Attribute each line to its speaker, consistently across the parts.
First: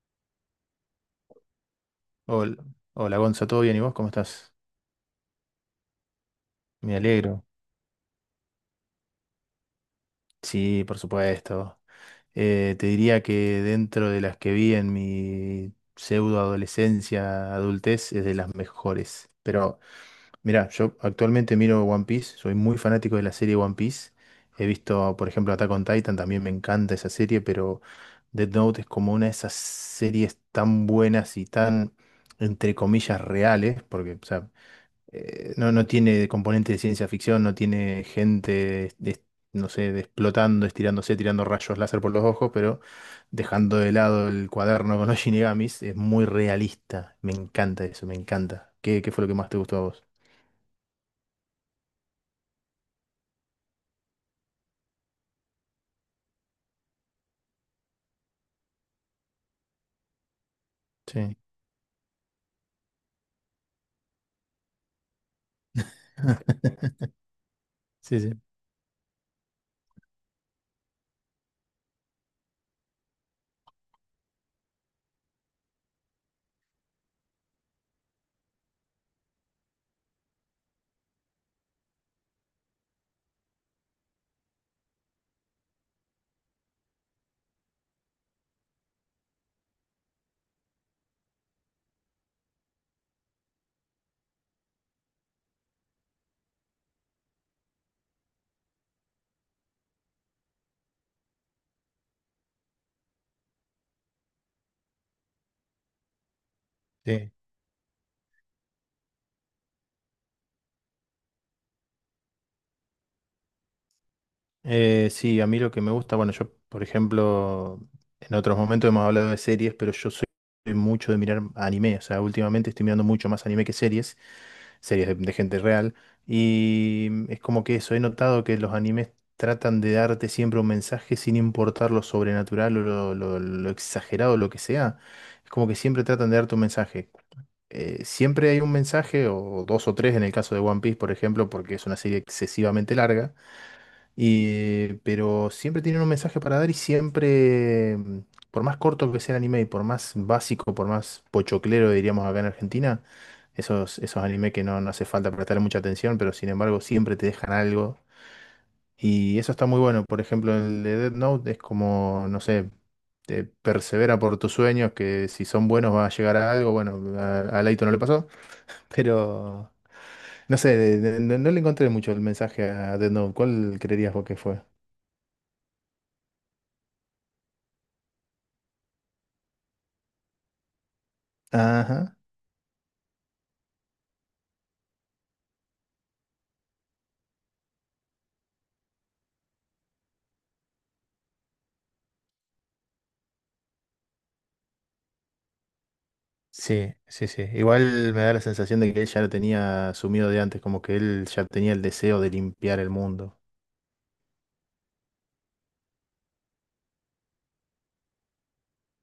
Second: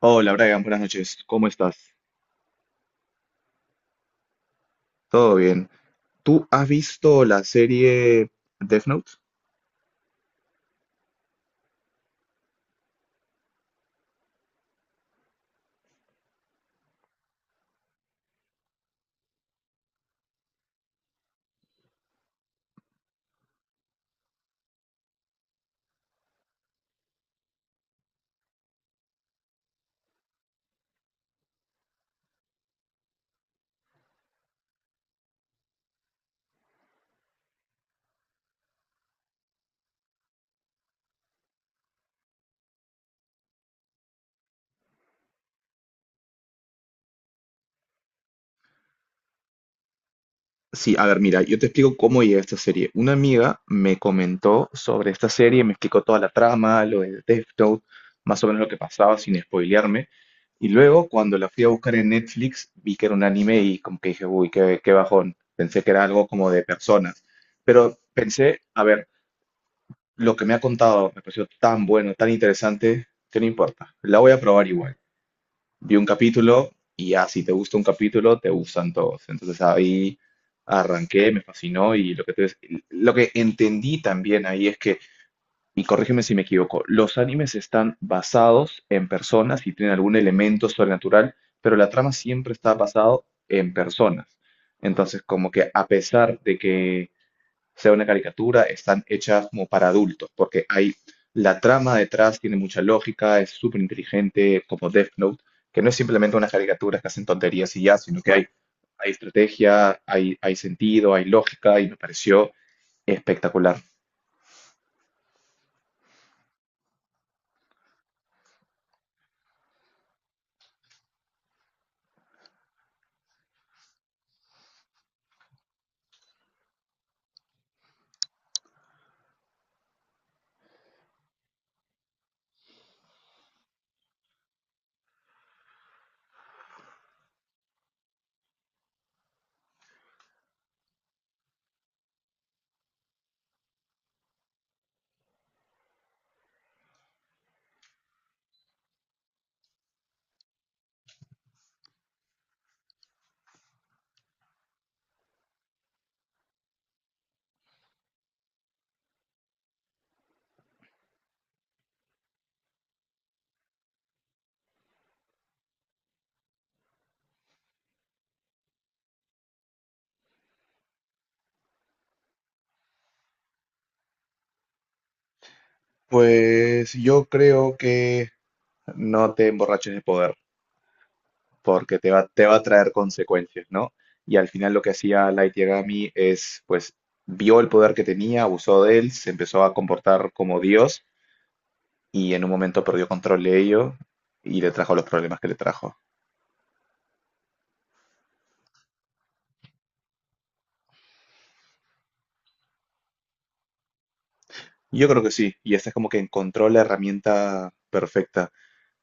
Speaker 1: Hola Brian, buenas noches. ¿Cómo estás?
Speaker 2: Hola, hola Gonza, ¿todo bien? ¿Y vos cómo estás?
Speaker 1: ¿Todo bien? ¿Tú has
Speaker 2: Me
Speaker 1: visto la
Speaker 2: alegro.
Speaker 1: serie Death Note?
Speaker 2: Sí, por supuesto. Te diría que dentro de las que vi en mi pseudo adolescencia, adultez, es de las mejores. Pero mira, yo actualmente miro One Piece, soy muy fanático de la serie One Piece. He visto, por ejemplo, Attack on Titan, también me encanta esa serie, pero Death Note es como una de esas series tan buenas y tan, entre comillas, reales, porque, o sea, no, no tiene componente de ciencia ficción, no tiene gente, no sé, explotando, estirándose, tirando rayos láser por los ojos, pero dejando de lado el cuaderno con los Shinigamis, es muy realista. Me encanta eso, me encanta. ¿Qué, qué fue lo que más te gustó a vos?
Speaker 1: Sí, a ver, mira, yo te explico cómo llegué a esta serie. Una amiga me comentó sobre esta serie, me explicó toda la trama, lo de Death Note, más o menos lo que pasaba sin spoilearme. Y luego,
Speaker 2: Sí.
Speaker 1: cuando la fui a buscar en Netflix, vi que era un anime y como que dije, uy, qué, qué bajón. Pensé que era algo como de personas. Pero
Speaker 2: Sí, sí.
Speaker 1: pensé, a ver, lo que me ha contado me pareció tan bueno, tan interesante, que no importa. La voy a probar igual. Vi un capítulo y ya, si te gusta un capítulo, te gustan todos. Entonces ahí arranqué, me fascinó y lo que entendí también ahí es que, y corrígeme si me equivoco, los animes están basados en personas y tienen algún elemento sobrenatural, pero la trama siempre está basado en personas. Entonces, como que a pesar de que sea una caricatura, están hechas como para adultos, porque hay la trama detrás, tiene mucha lógica, es súper inteligente, como Death Note, que no es simplemente unas caricaturas que hacen
Speaker 2: Sí.
Speaker 1: tonterías y ya, sino que hay estrategia, hay sentido, hay lógica, y me pareció espectacular.
Speaker 2: Sí, a mí lo que me gusta, bueno, yo, por ejemplo, en otros momentos hemos hablado de series, pero yo soy mucho de mirar anime, o sea, últimamente estoy mirando mucho más anime que series, series de gente real, y es como que eso, he notado que los animes tratan de darte siempre un mensaje sin importar lo sobrenatural o lo exagerado, lo que sea, es como que siempre tratan de darte un mensaje. Siempre hay un mensaje, o dos o tres en el caso de One Piece, por ejemplo, porque es una serie excesivamente larga pero siempre tienen un mensaje para dar y siempre, por más corto que sea el anime y por más básico, por más pochoclero, diríamos acá en Argentina, esos, esos anime que no, no hace falta prestar mucha atención, pero sin embargo siempre te dejan algo. Y eso está muy bueno. Por ejemplo, el de Death Note es como, no sé, te persevera por tus sueños, que si son buenos va a llegar a algo. Bueno, a Leito no le pasó, pero no sé, no, no le encontré mucho el mensaje a Death Note. ¿Cuál creerías vos que fue?
Speaker 1: Pues yo creo que no te emborraches de poder, porque te
Speaker 2: Ajá.
Speaker 1: va, te va a traer consecuencias, ¿no? Y al final lo que hacía Light Yagami es, pues, vio el poder que tenía, abusó de él, se empezó a comportar como Dios y en un momento perdió control de ello y le trajo los problemas que le trajo.
Speaker 2: Sí, sí, sí. Igual me da la sensación de que él ya lo tenía asumido de antes, como que él ya tenía el deseo de limpiar el mundo.
Speaker 1: Yo creo que sí, y esta es como que encontró la herramienta perfecta.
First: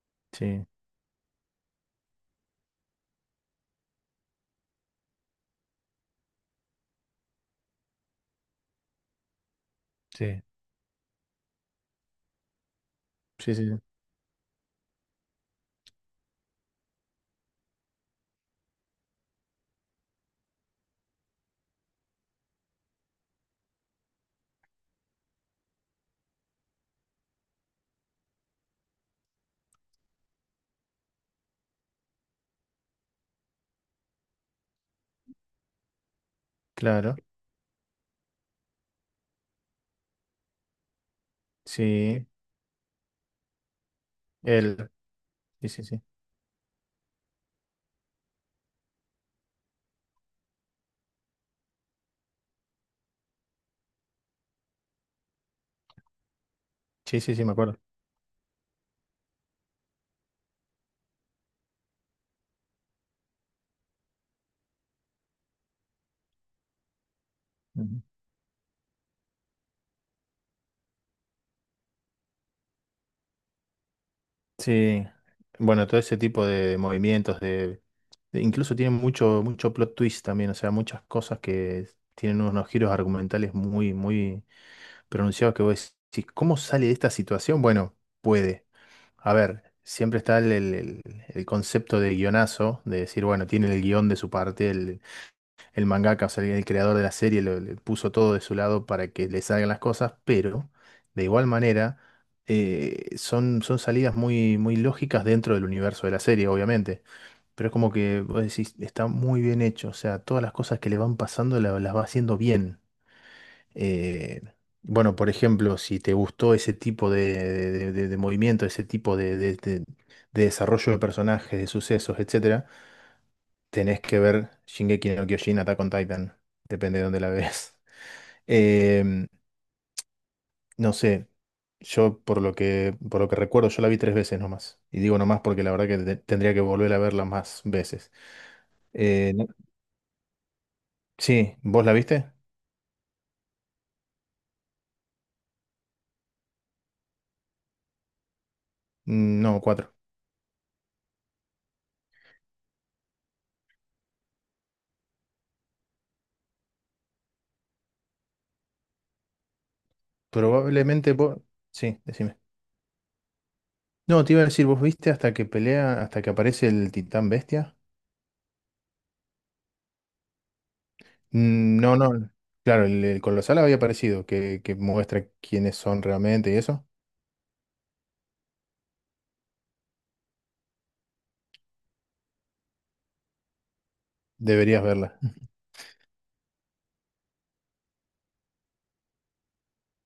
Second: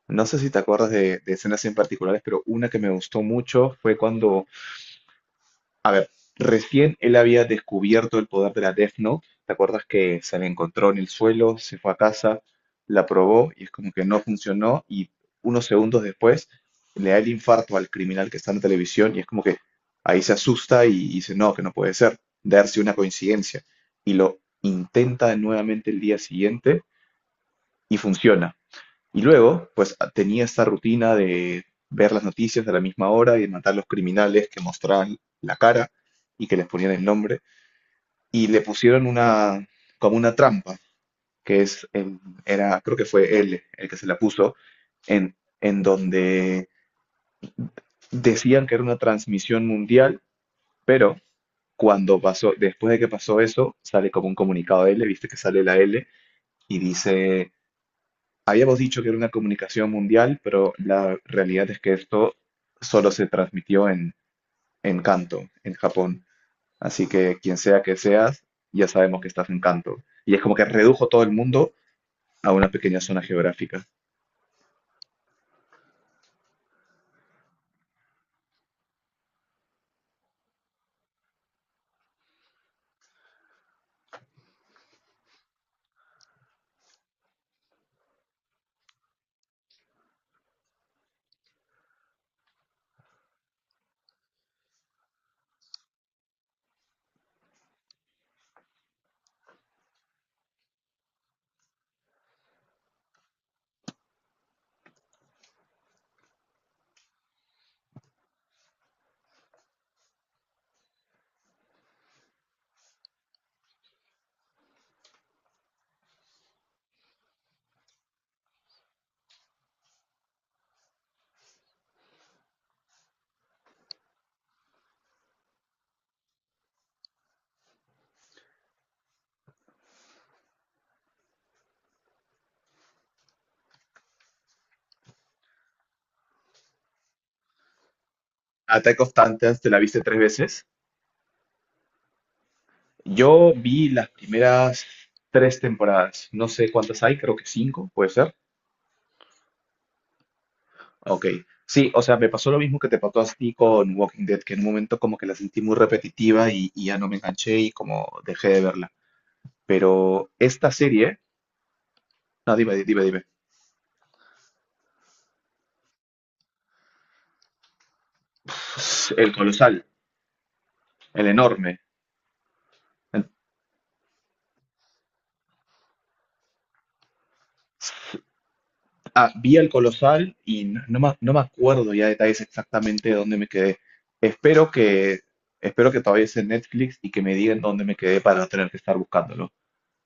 Speaker 1: No sé si te
Speaker 2: Sí,
Speaker 1: acuerdas de escenas en particulares, pero una que me gustó mucho fue cuando a ver, recién él había descubierto el poder de la Death Note. ¿Te acuerdas que se
Speaker 2: sí,
Speaker 1: la encontró en el suelo, se fue a casa, la probó
Speaker 2: sí,
Speaker 1: y es
Speaker 2: sí,
Speaker 1: como que no funcionó y unos segundos después le da el infarto al criminal que está en la televisión y es como que ahí se asusta y dice, no, que no puede ser, darse una coincidencia? Y lo intenta nuevamente el día siguiente y funciona. Y luego, pues tenía esta rutina de ver las noticias a la misma hora y de matar a los criminales que mostraban la cara y que les ponían el
Speaker 2: claro.
Speaker 1: nombre. Y le pusieron una, como una trampa, que es, el-
Speaker 2: Sí,
Speaker 1: era, creo que fue él el que se la puso,
Speaker 2: él.
Speaker 1: en,
Speaker 2: Sí,
Speaker 1: en
Speaker 2: sí, sí.
Speaker 1: donde decían que era una transmisión mundial, pero cuando pasó, después de que pasó eso, sale como un comunicado de L, viste que sale la L y
Speaker 2: Sí, sí, sí, me
Speaker 1: dice
Speaker 2: acuerdo.
Speaker 1: hemos dicho que era una comunicación mundial, pero la realidad es que esto solo se transmitió en Kanto, en Japón. Así que quien sea que
Speaker 2: Ujú.
Speaker 1: seas, ya sabemos que estás en Kanto. Y es como que redujo todo el mundo a una pequeña zona geográfica.
Speaker 2: Sí. Bueno, todo ese tipo de movimientos, incluso tienen mucho, mucho plot twist también, o sea, muchas cosas que tienen unos giros argumentales muy, muy pronunciados que vos decís, ¿cómo sale de esta situación? Bueno, puede. A ver, siempre está el concepto de guionazo, de decir, bueno, tiene el guión de su parte, el mangaka, o sea, el creador de la serie le puso todo de su lado para que le salgan las cosas, pero de igual manera son, son salidas muy, muy lógicas dentro del universo de la serie, obviamente. Pero es como que vos decís, está muy bien hecho, o sea, todas las cosas que le van pasando las va haciendo bien. Eh, bueno, por ejemplo, si te gustó ese tipo de, de movimiento, ese tipo de, de desarrollo de personajes, de sucesos, etcétera, tenés que ver Shingeki no Kyojin, Attack on Titan, depende de dónde la ves. Em, no sé, yo por lo que recuerdo, yo la vi tres veces nomás. Y digo nomás porque la verdad que tendría que volver a verla más veces.
Speaker 1: Attack of
Speaker 2: Eh, no-
Speaker 1: Titans, ¿te la viste tres veces?
Speaker 2: sí, ¿vos la viste?
Speaker 1: Yo vi las primeras tres temporadas. No sé cuántas hay, creo que cinco, puede ser.
Speaker 2: No, cuatro.
Speaker 1: Ok, sí, o sea, me pasó lo mismo que te pasó a ti con Walking Dead, que en un momento como que la sentí muy repetitiva y ya no me enganché y como dejé de verla. Pero esta
Speaker 2: Probablemente
Speaker 1: serie,
Speaker 2: vos... Sí, decime.
Speaker 1: no, dime, dime, dime,
Speaker 2: No, te iba a decir, ¿vos viste hasta que pelea, hasta que aparece el titán bestia?
Speaker 1: el colosal, el enorme.
Speaker 2: No, no, claro, el
Speaker 1: El-
Speaker 2: colosal había aparecido, que muestra quiénes son realmente y eso.
Speaker 1: ah, vi el colosal y no, no me acuerdo ya detalles exactamente de dónde me quedé. Espero
Speaker 2: Deberías verla.
Speaker 1: que, espero que todavía esté en Netflix y que me digan dónde me quedé para no tener que estar buscándolo.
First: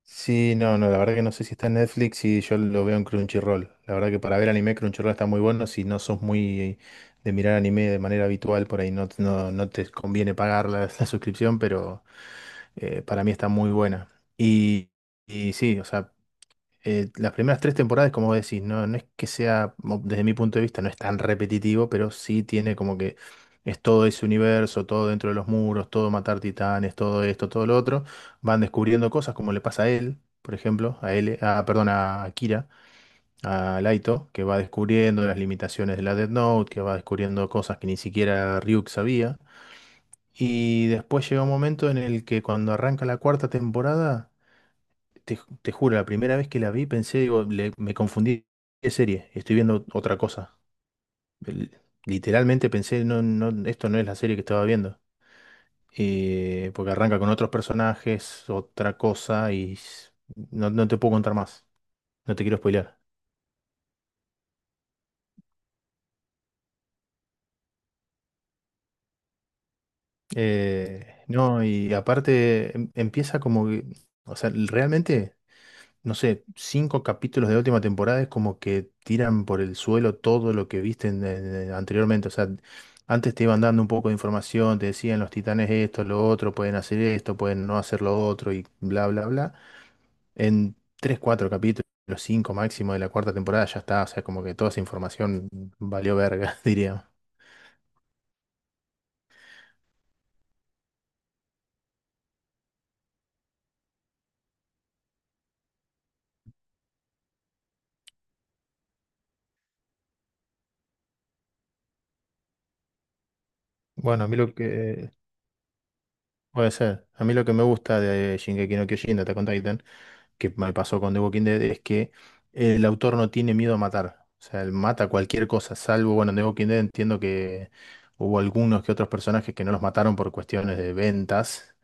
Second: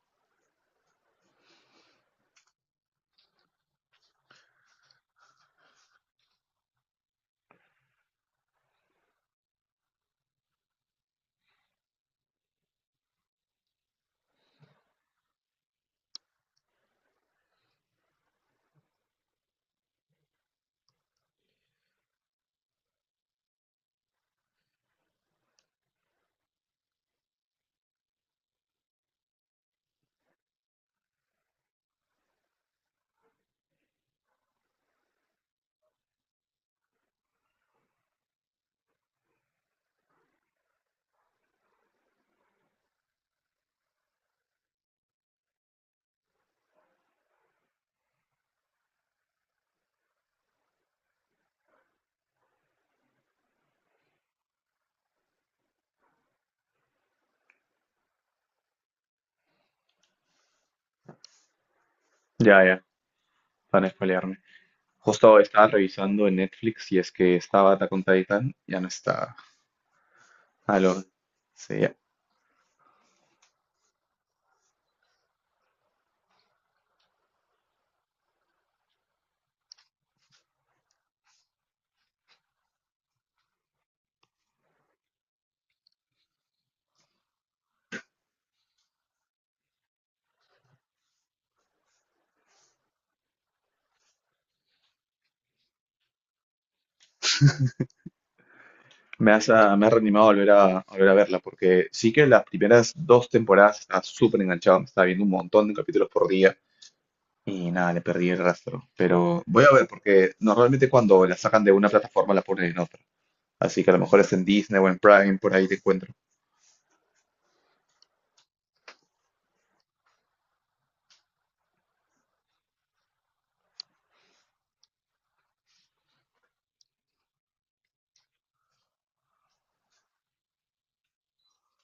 Speaker 2: Sí, no, no, la verdad que no sé si está en Netflix y yo lo veo en Crunchyroll. La verdad que para ver anime Crunchyroll está muy bueno, si no sos muy de mirar anime de manera habitual, por ahí no, no, no te conviene pagar la, la suscripción, pero para mí está muy buena. Y, y sí, o sea... las primeras tres temporadas, como decís, no, no es que sea, desde mi punto de vista, no es tan repetitivo, pero sí tiene como que es todo ese universo, todo dentro de los muros, todo matar titanes, todo esto, todo lo otro. Van descubriendo cosas como le pasa a él, por ejemplo, a él, a, perdón, a Kira, a Laito, que va descubriendo las limitaciones de la Death Note, que va descubriendo cosas que ni siquiera Ryuk sabía. Y después llega un momento en el que cuando arranca la cuarta temporada. Te, te juro, la primera vez que la vi pensé, digo, me confundí de serie, estoy viendo otra cosa. El- literalmente pensé, no, no, esto no es la serie que estaba viendo. Porque arranca con otros personajes, otra cosa, y no, no te puedo contar más, no te quiero
Speaker 1: Ya, ya,
Speaker 2: spoilear.
Speaker 1: para no spoilearme. Justo estaba revisando en Netflix y es que estaba Attack on Titan, ya no está. Aló,
Speaker 2: No,
Speaker 1: sí,
Speaker 2: y
Speaker 1: ya.
Speaker 2: aparte empieza como que, o sea, realmente... no sé, cinco capítulos de la última temporada es como que tiran por el suelo todo lo que viste anteriormente. O sea, antes te iban dando un poco de información, te decían los titanes esto, lo otro, pueden hacer esto, pueden no hacer lo otro y bla, bla, bla. En tres, cuatro capítulos, cinco máximo de la cuarta temporada ya está. O sea, como que toda esa información valió verga, diría.
Speaker 1: Me has, ah, me has reanimado a volver a verla, porque sí que las primeras dos temporadas estaba súper enganchado, me estaba viendo un montón de capítulos por día y nada, le perdí el rastro. Pero voy a ver, porque normalmente cuando la sacan de una plataforma la ponen en otra. Así que a lo mejor
Speaker 2: Bueno, a
Speaker 1: es
Speaker 2: mí
Speaker 1: en
Speaker 2: lo
Speaker 1: Disney o en
Speaker 2: que...
Speaker 1: Prime, por ahí te encuentro.
Speaker 2: Puede ser. A mí lo que me gusta de Shingeki no Kyojin, de Attack on Titan, que me pasó con The Walking Dead es que el autor no tiene miedo a matar. O sea, él mata cualquier cosa, salvo, bueno, en The Walking Dead entiendo que hubo algunos que otros personajes que no los mataron por cuestiones de ventas,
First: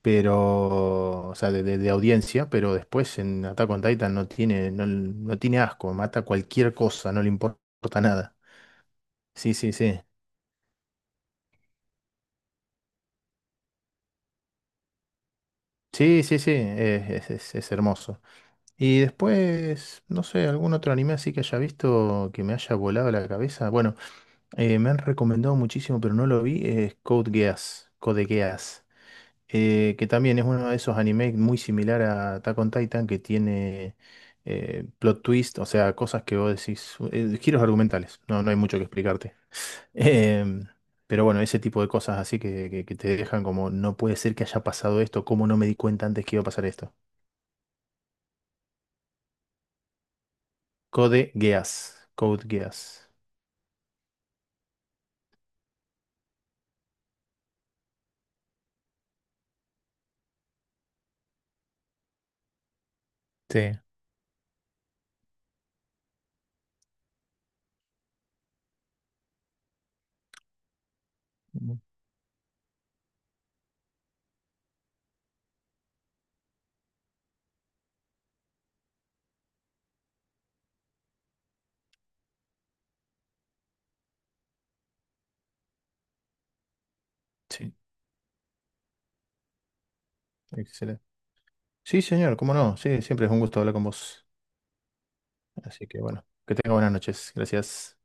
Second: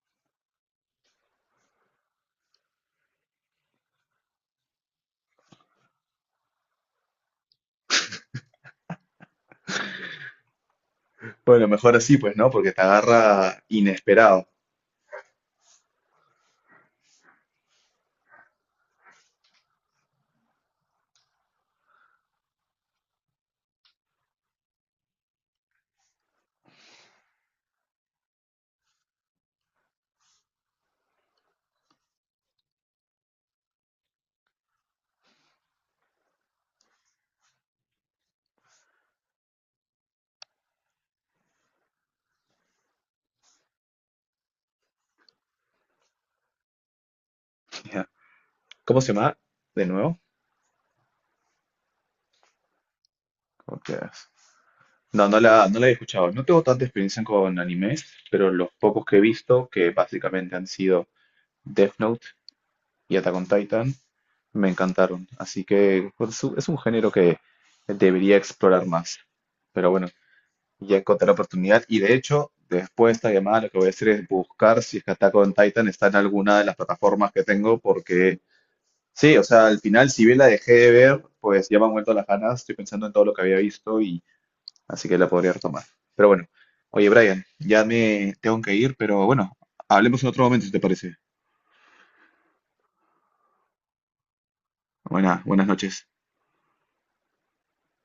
Speaker 2: pero, o sea, de, de audiencia, pero después en Attack on Titan no tiene, no, no tiene asco, mata cualquier cosa, no le importa nada. Sí, sí, sí.
Speaker 1: Bueno, mejor así, pues, ¿no? Porque te agarra inesperado.
Speaker 2: Sí, sí, sí, es, es hermoso. Y después, no sé, algún otro anime así que haya visto que me haya volado la cabeza. Bueno, me han recomendado muchísimo, pero no lo vi, es Code Geass, Code Geass, que también es uno de esos animes muy similar a Attack on Titan, que tiene plot twist, o sea, cosas que vos decís, giros argumentales, no, no hay mucho que explicarte. Em, pero bueno, ese tipo de cosas así que, que te dejan como, no puede ser que haya pasado esto, ¿cómo no me di cuenta antes que iba a pasar esto?
Speaker 1: Ya. ¿Cómo se llama? De nuevo.
Speaker 2: Code Geass, Code Geass.
Speaker 1: Ok. No, no la he escuchado. No tengo tanta experiencia con animes, pero los pocos que he visto, que básicamente han sido Death Note y Attack on
Speaker 2: Sí.
Speaker 1: Titan, me encantaron. Así que es un género que debería explorar más. Pero bueno, ya encontré la
Speaker 2: Mm,
Speaker 1: oportunidad. Y de hecho, después de esta llamada, lo que voy a hacer es buscar si es que Attack on Titan está en alguna de las plataformas que tengo, porque sí, o sea, al final, si bien la dejé de ver, pues ya me han vuelto las ganas. Estoy pensando en todo lo que había visto, así que la podría retomar. Pero bueno, oye, Brian,
Speaker 2: sí,
Speaker 1: ya me tengo que ir, pero bueno, hablemos en otro momento si te
Speaker 2: excelente.
Speaker 1: parece.
Speaker 2: Sí, señor, cómo no, sí, siempre es un gusto hablar con vos.
Speaker 1: Buenas
Speaker 2: Así que
Speaker 1: noches.
Speaker 2: bueno, que tenga buenas noches. Gracias.